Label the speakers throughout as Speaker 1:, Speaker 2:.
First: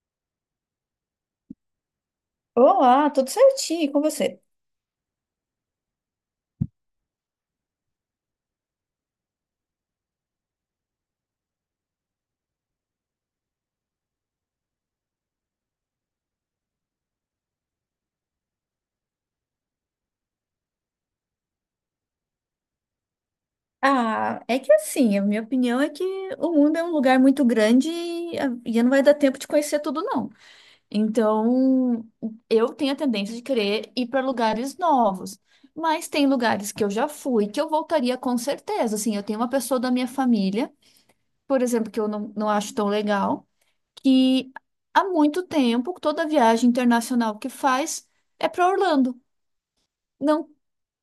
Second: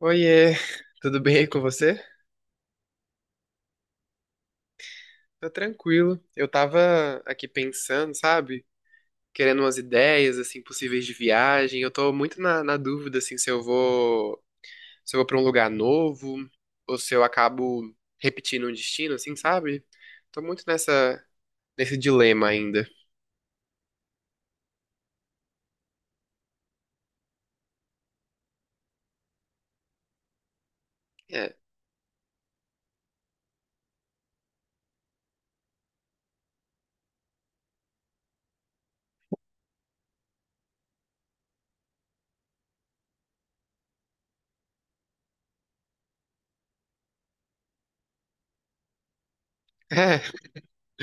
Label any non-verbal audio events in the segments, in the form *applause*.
Speaker 1: Oiê, tudo bem aí com você?
Speaker 2: Olá, tudo certinho e com você?
Speaker 1: Tá tranquilo. Eu tava aqui pensando, sabe? Querendo umas ideias, assim, possíveis de viagem. Eu tô muito na dúvida, assim, se eu vou pra um lugar novo ou se eu acabo repetindo um destino, assim, sabe? Tô muito nessa, nesse dilema ainda.
Speaker 2: Ah, é que assim, a minha opinião é que o mundo é um lugar muito grande e, e não vai dar tempo de conhecer tudo, não.
Speaker 1: É.
Speaker 2: Então, eu tenho a tendência de querer ir para lugares novos, mas tem lugares que eu já fui que eu voltaria com certeza. Assim, eu tenho uma pessoa da minha família, por exemplo, que eu não, não acho tão legal, que há muito tempo, toda viagem internacional que faz é para Orlando.
Speaker 1: *laughs* É,
Speaker 2: Não,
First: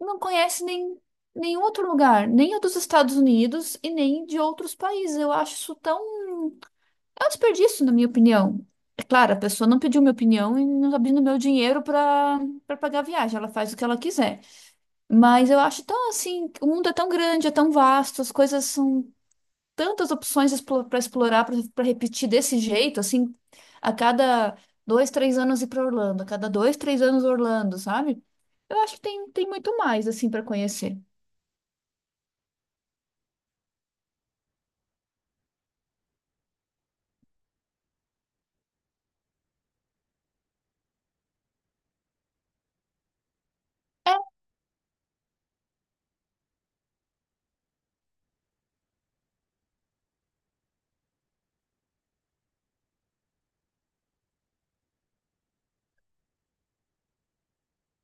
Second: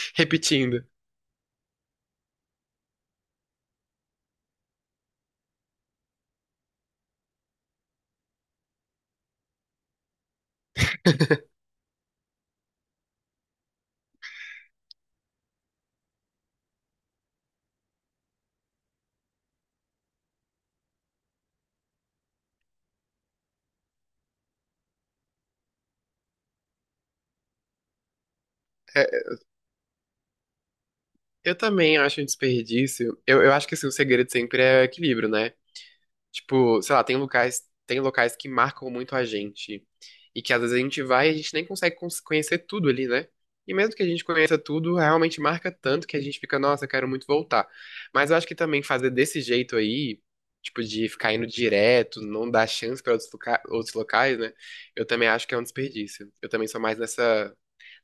Speaker 2: não conhece
Speaker 1: repetindo.
Speaker 2: nem, nenhum outro lugar, nem o dos Estados Unidos e nem de outros países. Eu acho isso tão... É um desperdício, na minha opinião. É claro, a pessoa não pediu minha opinião e não tá pedindo meu dinheiro para pagar a viagem. Ela faz o que ela quiser. Mas eu acho tão assim, o mundo é tão grande, é tão vasto, as coisas são tantas opções para explorar, para repetir desse jeito, assim, a cada dois, três anos ir para Orlando, a cada dois, três anos Orlando, sabe? Eu acho que
Speaker 1: É,
Speaker 2: tem muito mais assim para conhecer.
Speaker 1: eu também acho um desperdício. Eu acho que, assim, o segredo sempre é o equilíbrio, né? Tipo, sei lá, tem locais que marcam muito a gente. E que às vezes a gente vai e a gente nem consegue conhecer tudo ali, né? E mesmo que a gente conheça tudo, realmente marca tanto que a gente fica, nossa, quero muito voltar. Mas eu acho que também fazer desse jeito aí, tipo, de ficar indo direto, não dar chance para outros, outros locais, né? Eu também acho que é um desperdício. Eu também sou mais nessa,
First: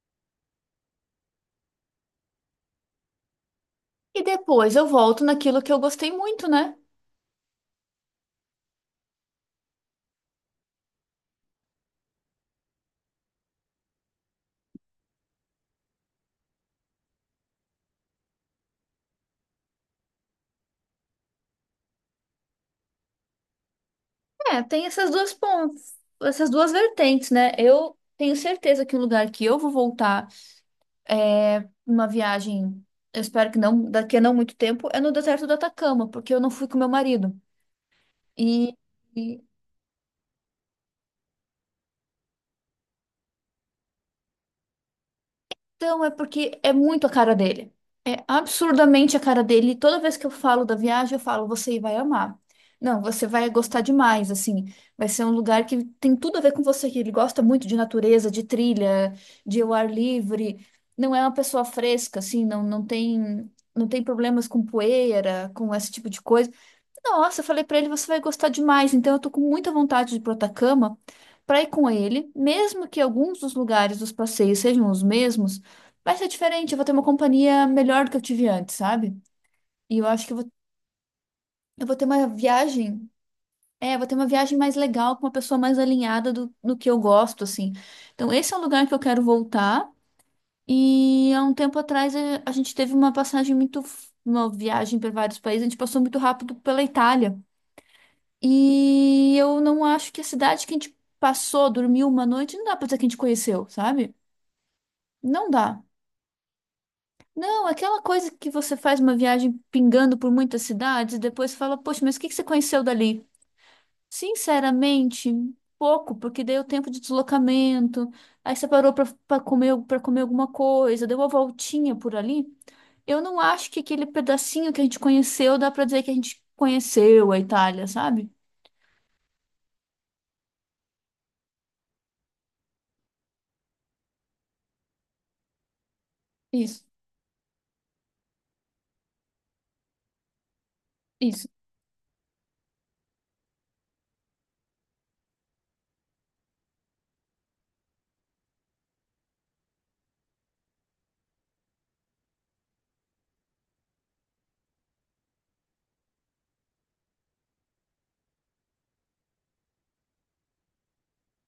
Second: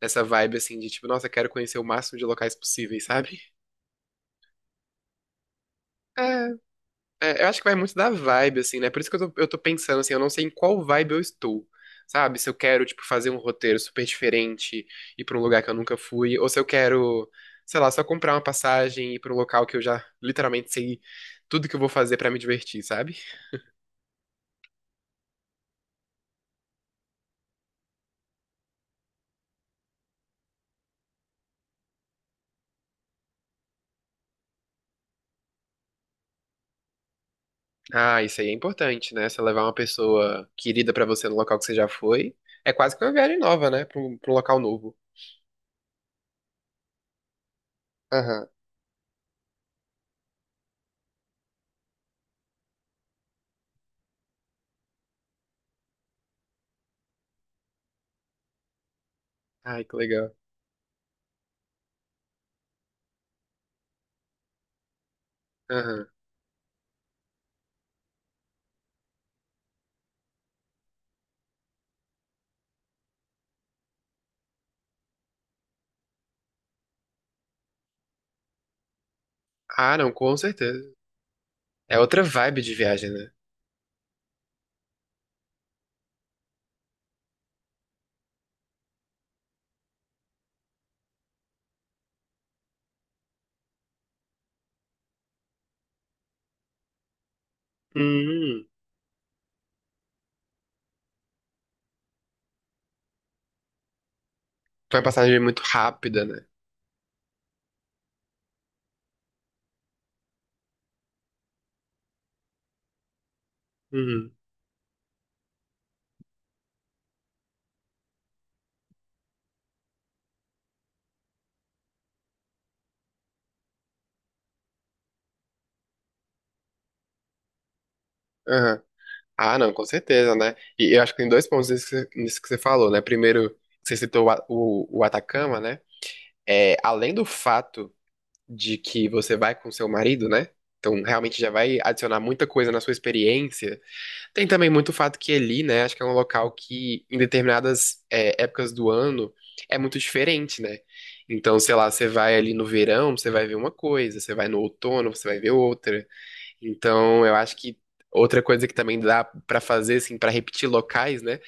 Speaker 1: nessa vibe, assim, de tipo, nossa, quero conhecer o máximo de locais possíveis, *laughs* sabe?
Speaker 2: E depois eu volto naquilo que eu gostei muito, né?
Speaker 1: É, eu acho que vai muito da vibe, assim, né? Por isso que eu tô pensando, assim, eu não sei em qual vibe eu estou, sabe? Se eu quero, tipo, fazer um roteiro super diferente, ir pra um lugar que eu nunca fui, ou se eu quero, sei lá, só comprar uma passagem e ir pra um local que eu já literalmente sei tudo que eu vou fazer pra me divertir, sabe?
Speaker 2: É, tem essas duas pontas, essas duas vertentes, né? Eu tenho certeza que o lugar que eu vou voltar é uma viagem, eu espero que não, daqui a não muito tempo, é no deserto do Atacama, porque eu não fui com meu marido.
Speaker 1: Ah, isso aí é
Speaker 2: E,
Speaker 1: importante, né? Você
Speaker 2: e
Speaker 1: levar uma pessoa querida pra você no local que você já foi, é quase que uma viagem nova, né? Pra um local novo.
Speaker 2: Então, é porque é muito a cara dele. É
Speaker 1: Aham.
Speaker 2: absurdamente a cara dele. E toda vez que eu falo da viagem, eu falo, você vai amar. Não, você vai gostar demais, assim. Vai ser um lugar que tem tudo a ver com você, que ele gosta muito de natureza, de trilha, de ao
Speaker 1: Ai,
Speaker 2: ar
Speaker 1: que legal.
Speaker 2: livre. Não é uma pessoa fresca, assim, não, não tem, não tem problemas com poeira, com esse
Speaker 1: Aham.
Speaker 2: tipo de coisa. Nossa, eu falei pra ele, você vai gostar demais. Então, eu tô com muita vontade de ir pro Atacama pra ir com ele, mesmo que alguns dos lugares dos passeios sejam os mesmos, vai ser diferente. Eu vou ter uma companhia melhor do que eu tive antes, sabe?
Speaker 1: Ah,
Speaker 2: E eu
Speaker 1: não,
Speaker 2: acho que
Speaker 1: com certeza.
Speaker 2: eu vou
Speaker 1: É
Speaker 2: ter
Speaker 1: outra
Speaker 2: uma
Speaker 1: vibe de viagem,
Speaker 2: viagem.
Speaker 1: né?
Speaker 2: É, eu vou ter uma viagem mais legal com uma pessoa mais alinhada do que eu gosto, assim. Então, esse é um lugar que eu quero voltar. E há um tempo atrás a gente teve uma passagem muito... Uma viagem para vários países, a gente passou muito rápido pela Itália.
Speaker 1: Hum.
Speaker 2: E eu não acho que a cidade que a gente passou, dormiu uma noite, não dá pra dizer que a gente conheceu, sabe?
Speaker 1: Foi uma passagem
Speaker 2: Não
Speaker 1: muito
Speaker 2: dá.
Speaker 1: rápida, né?
Speaker 2: Não, aquela coisa que você faz uma viagem pingando por muitas cidades e depois fala, poxa, mas o que que você conheceu dali?
Speaker 1: Uhum.
Speaker 2: Sinceramente, pouco, porque deu tempo de deslocamento, aí você parou pra, pra comer, para comer alguma coisa, deu uma voltinha por ali. Eu não acho que aquele pedacinho que a gente conheceu dá pra dizer que a gente conheceu a Itália, sabe?
Speaker 1: Aham. Ah, não, com certeza, né? E eu acho que tem dois pontos nisso que você falou, né? Primeiro, você citou o Atacama, né? É,
Speaker 2: Isso,
Speaker 1: além do fato de que você vai com seu marido, né? Então, realmente
Speaker 2: isso.
Speaker 1: já vai adicionar muita coisa na sua experiência. Tem também muito o fato que ali, né? Acho que é um local que, em determinadas, é, épocas do ano, é muito diferente, né? Então, sei lá, você vai ali no verão, você vai ver uma coisa, você vai no outono, você vai ver outra. Então, eu acho que outra coisa que também dá pra fazer, assim, pra repetir locais, né?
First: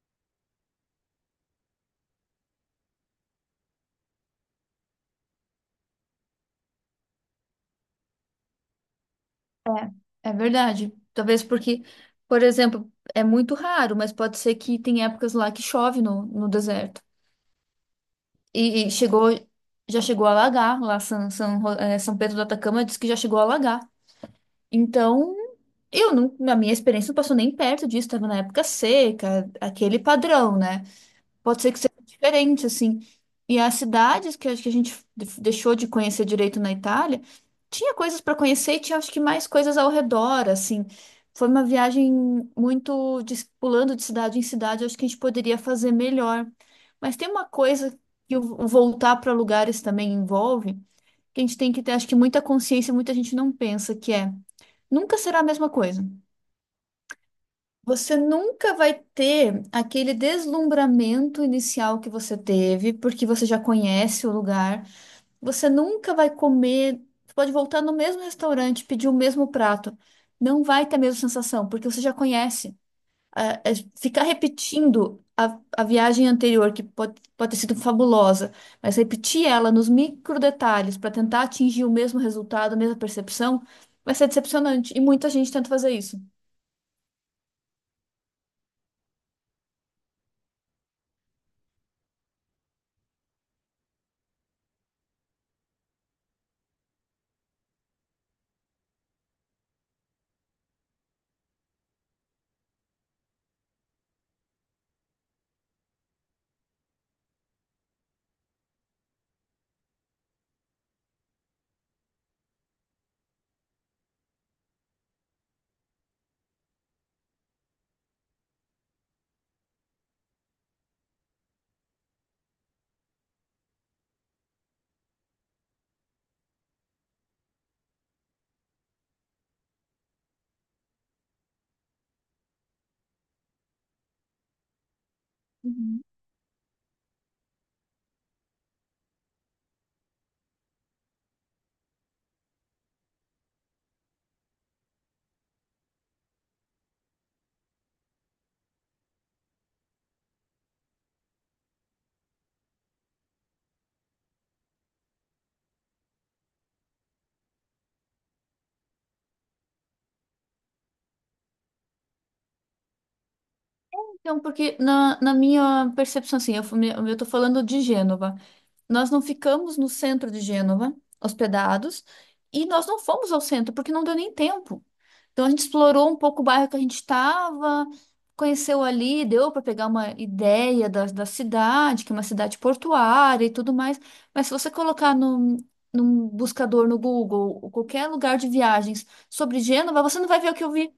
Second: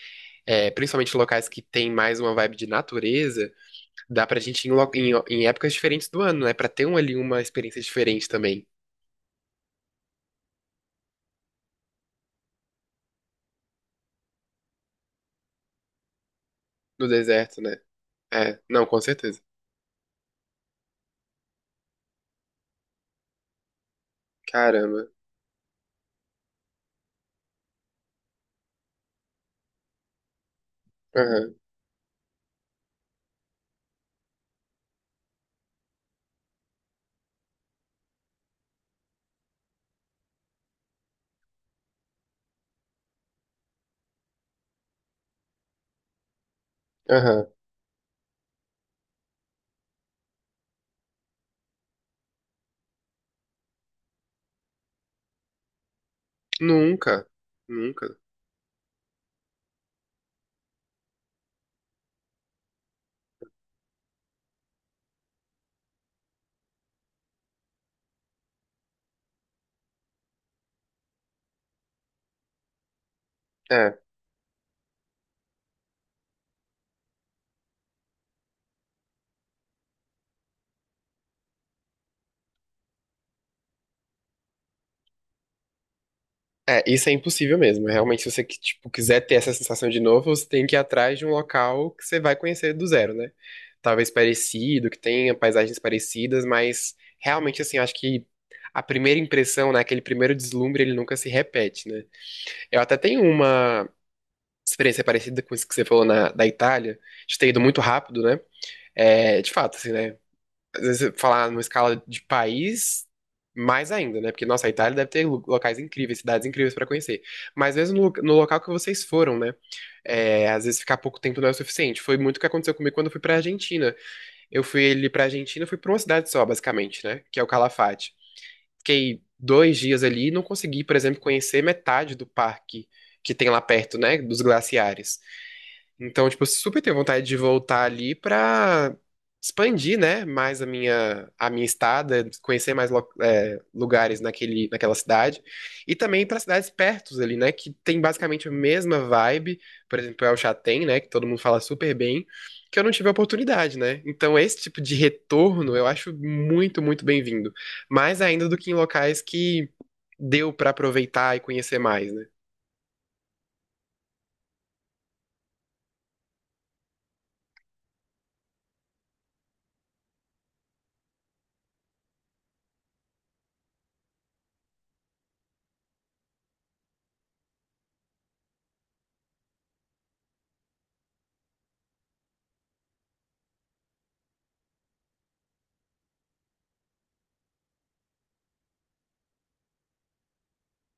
Speaker 1: É, principalmente locais que tem mais uma vibe de natureza, dá pra gente ir em, em épocas diferentes do ano, né? Pra ter um, ali uma experiência diferente também
Speaker 2: É é verdade. Talvez porque, por exemplo, é muito raro, mas pode ser que tem épocas lá que chove no deserto.
Speaker 1: no deserto, né? É, não, com
Speaker 2: Chegou,
Speaker 1: certeza.
Speaker 2: já chegou a alagar lá São Pedro do Atacama diz que já chegou a alagar.
Speaker 1: Caramba.
Speaker 2: Então, eu não, na minha experiência não passou nem perto disso, estava na época seca, aquele padrão, né?
Speaker 1: Aham,
Speaker 2: Pode ser que seja diferente, assim. E as cidades que acho que a gente deixou de conhecer direito na Itália, tinha coisas para conhecer e tinha acho que mais coisas ao redor, assim. Foi uma viagem muito de, pulando de cidade em cidade, acho que a gente poderia fazer melhor. Mas tem uma
Speaker 1: aham.
Speaker 2: coisa que o voltar para lugares também envolve, que a gente tem que ter, acho que muita consciência, muita gente não pensa, que é nunca será a mesma coisa.
Speaker 1: Nunca, nunca.
Speaker 2: Você nunca vai ter aquele deslumbramento inicial que você teve, porque você já conhece o lugar. Você nunca vai comer. Você pode voltar no mesmo restaurante, pedir o mesmo prato. Não vai ter a mesma sensação, porque você já conhece. Ah, é.
Speaker 1: É.
Speaker 2: Ficar repetindo a viagem anterior, que pode, pode ter sido fabulosa, mas repetir ela nos micro detalhes para tentar atingir o mesmo resultado, a mesma percepção, vai ser decepcionante. E muita gente tenta fazer isso.
Speaker 1: É, isso é impossível mesmo. Realmente, se você que, tipo, quiser ter essa sensação de novo, você tem que ir atrás de um local que você vai conhecer do zero, né? Talvez parecido, que tenha paisagens parecidas, mas realmente, assim, eu acho que a primeira impressão, né, aquele primeiro deslumbre, ele nunca se repete, né? Eu até tenho uma experiência parecida com isso que você falou na, da Itália, de ter ido muito rápido, né? É, de fato, assim, né? Às vezes, você falar numa escala de país, mais ainda, né? Porque, nossa, a Itália deve ter locais incríveis, cidades incríveis pra conhecer. Mas mesmo no, no local que vocês foram, né? É, às vezes ficar pouco tempo não é o suficiente. Foi muito o que aconteceu comigo quando eu fui pra Argentina. Eu fui ali pra Argentina, fui pra uma cidade só, basicamente, né? Que é o Calafate. Fiquei 2 dias ali e não consegui, por exemplo, conhecer metade do parque que tem lá perto, né? Dos glaciares. Então, tipo, eu super tenho vontade de voltar ali pra expandir, né, mais a minha estada, conhecer mais lugares naquela cidade. E também para cidades pertos ali, né, que tem basicamente a mesma vibe. Por exemplo, El Chatem, né, que todo mundo fala super bem, que eu não tive a oportunidade, né. Então, esse tipo de retorno eu acho muito, muito bem-vindo. Mais ainda do que em locais que deu pra aproveitar e conhecer mais, né.
Speaker 2: Não, porque na minha percepção, assim, eu, eu tô falando de Gênova. Nós não ficamos no centro de Gênova, hospedados, e nós não fomos ao centro, porque não deu nem tempo. Então a gente explorou um pouco o bairro que a gente estava, conheceu ali, deu para pegar uma ideia da, da cidade, que é uma cidade portuária e tudo mais. Mas se você colocar num, num buscador no Google, ou qualquer lugar de viagens sobre Gênova, você não vai ver o que eu vi.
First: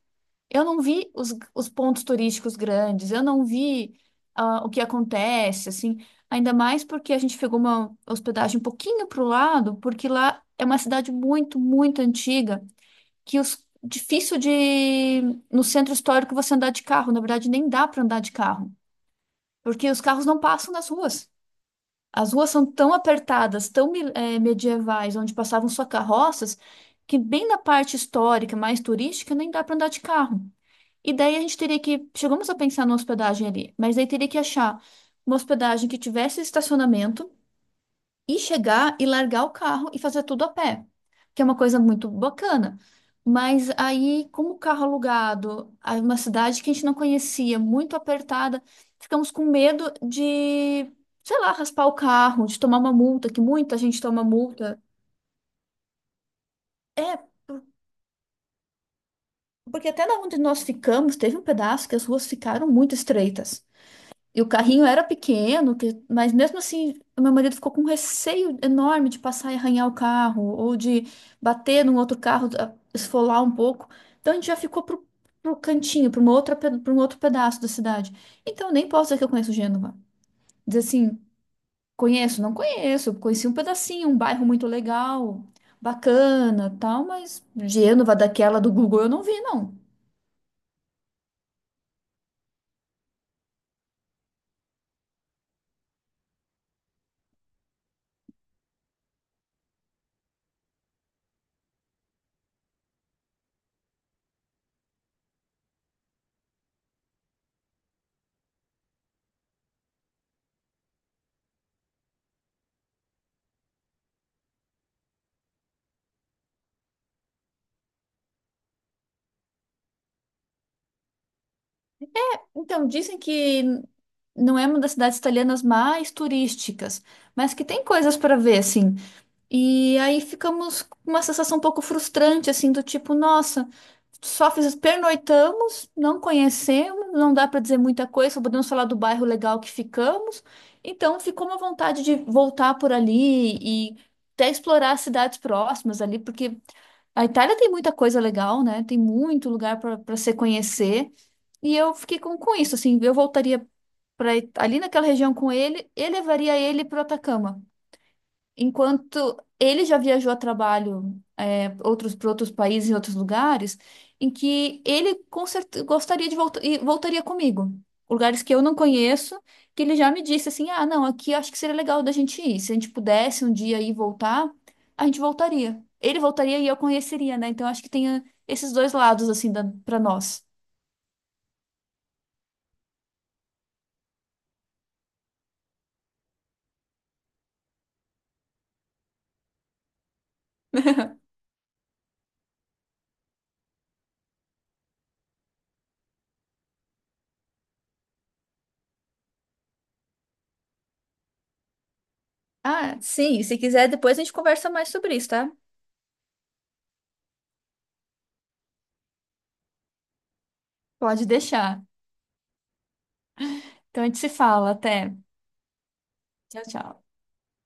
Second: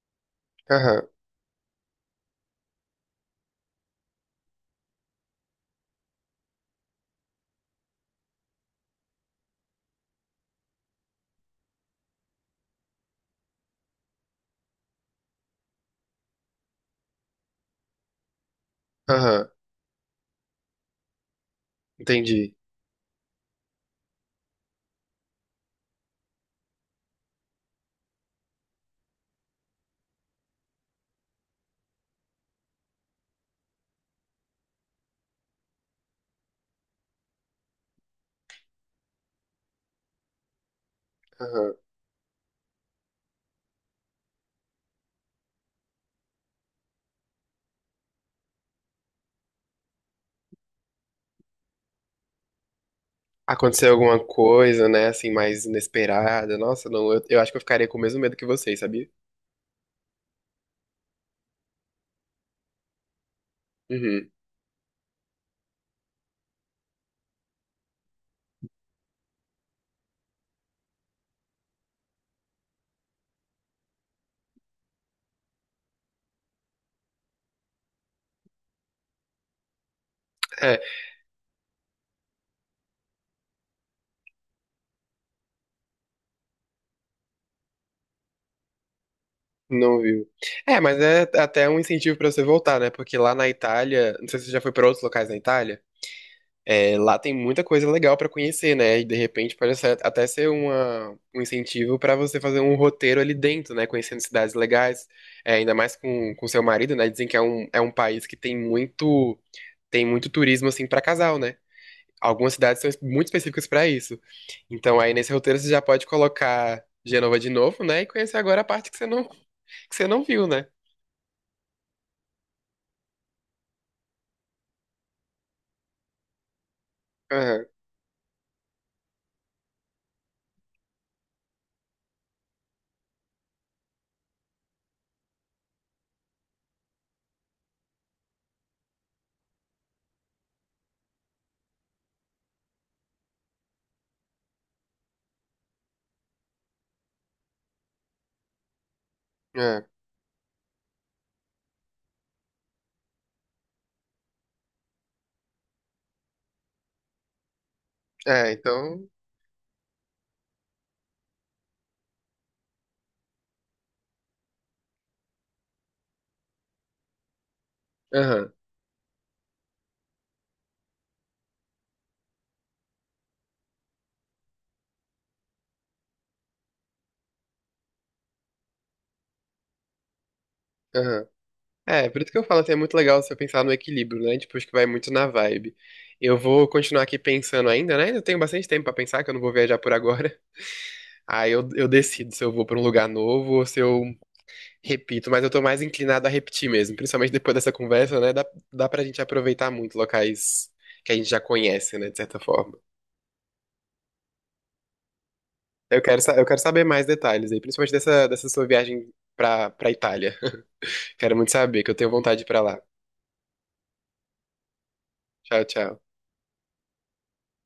Speaker 2: Eu não
Speaker 1: Aham,
Speaker 2: vi os pontos turísticos grandes, eu não vi o que acontece, assim, ainda mais porque a gente pegou uma hospedagem um pouquinho para o lado, porque lá é uma cidade muito, muito antiga, que os, difícil de, no centro histórico você andar de carro, na verdade nem dá para andar de carro,
Speaker 1: aham,
Speaker 2: porque os carros não passam nas ruas. As ruas
Speaker 1: entendi.
Speaker 2: são tão apertadas, tão medievais, onde passavam só carroças, que bem na parte histórica, mais turística, nem dá para andar de carro. E daí a gente teria que... Chegamos a pensar numa hospedagem ali, mas aí teria que achar uma hospedagem que tivesse estacionamento e chegar e largar o carro e fazer tudo a pé, que é uma coisa muito bacana. Mas aí, como o carro alugado, aí uma cidade que a gente não conhecia, muito apertada, ficamos com medo de, sei lá, raspar o carro, de tomar uma multa, que muita
Speaker 1: Aconteceu
Speaker 2: gente
Speaker 1: alguma
Speaker 2: toma multa.
Speaker 1: coisa, né, assim, mais inesperada. Nossa, não,
Speaker 2: É,
Speaker 1: eu acho que eu
Speaker 2: por-
Speaker 1: ficaria com o mesmo medo que vocês, sabia?
Speaker 2: porque até na onde nós ficamos, teve um pedaço que as ruas ficaram muito estreitas.
Speaker 1: Uhum.
Speaker 2: E o carrinho era pequeno, mas mesmo assim, o meu marido ficou com um receio enorme de passar e arranhar o carro, ou de bater num outro carro, esfolar um pouco. Então a gente já ficou pro, pro cantinho, para uma outra, para um outro pedaço da cidade. Então eu nem posso dizer que eu conheço Gênova. Dizer
Speaker 1: É,
Speaker 2: assim, conheço, não conheço, conheci um pedacinho, um bairro muito legal, bacana, tal, mas Gênova daquela do Google eu não vi, não.
Speaker 1: não viu. É, mas é até um incentivo pra você voltar, né? Porque lá na Itália, não sei se você já foi pra outros locais na Itália, é, lá tem muita coisa legal pra conhecer, né? E de repente até ser uma, um incentivo pra você fazer um roteiro ali dentro, né? Conhecendo cidades legais, é, ainda mais com seu marido, né? Dizem que é um país que tem muito turismo assim pra casal, né? Algumas cidades são muito específicas para isso. Então, aí nesse roteiro você já pode colocar Genova de novo, né? E conhecer agora a parte que você não viu, né?
Speaker 2: Então, dizem que não é uma das cidades italianas mais turísticas, mas que
Speaker 1: Aham,
Speaker 2: tem coisas para ver, assim. E aí ficamos com uma sensação um pouco frustrante, assim, do tipo, nossa, só fiz, pernoitamos, não conhecemos, não dá para dizer muita coisa, só podemos falar do bairro legal que ficamos. Então ficou uma vontade de voltar por ali e até explorar as cidades próximas ali, porque a Itália tem muita coisa legal, né? Tem muito lugar
Speaker 1: aham.
Speaker 2: para para se conhecer. E eu fiquei com isso, assim, eu voltaria pra ir ali naquela região com ele e levaria ele para o Atacama.
Speaker 1: É, então.
Speaker 2: Enquanto ele já viajou a trabalho outros para outros países e outros lugares, em que ele com gostaria de voltar e voltaria comigo. Lugares
Speaker 1: Aham,
Speaker 2: que eu não conheço, que ele já me disse assim: ah, não, aqui acho que seria legal da gente ir. Se a gente pudesse um dia ir e voltar, a gente voltaria. Ele voltaria e eu conheceria, né? Então acho que tem esses dois lados, assim, para nós.
Speaker 1: aham. É, por isso que eu falo assim, é muito legal você pensar no equilíbrio, né? Tipo, acho que vai muito na vibe. Eu vou continuar aqui pensando ainda, né? Eu tenho bastante tempo pra pensar, que eu não vou viajar por agora. *laughs*
Speaker 2: *laughs*
Speaker 1: Eu decido se eu vou pra um lugar novo ou se eu repito, mas eu tô mais inclinado a repetir mesmo, principalmente depois dessa conversa, né? Dá, dá pra gente aproveitar muito locais que a gente já conhece, né, de certa forma.
Speaker 2: Ah, sim, se quiser, depois a gente conversa mais sobre isso, tá?
Speaker 1: Eu quero saber mais detalhes aí, principalmente dessa sua viagem pra Itália. *laughs*
Speaker 2: Pode
Speaker 1: Quero muito saber,
Speaker 2: deixar.
Speaker 1: que eu tenho vontade de ir pra lá.
Speaker 2: Então a gente se fala. Até.
Speaker 1: Tchau, tchau.
Speaker 2: Tchau, tchau.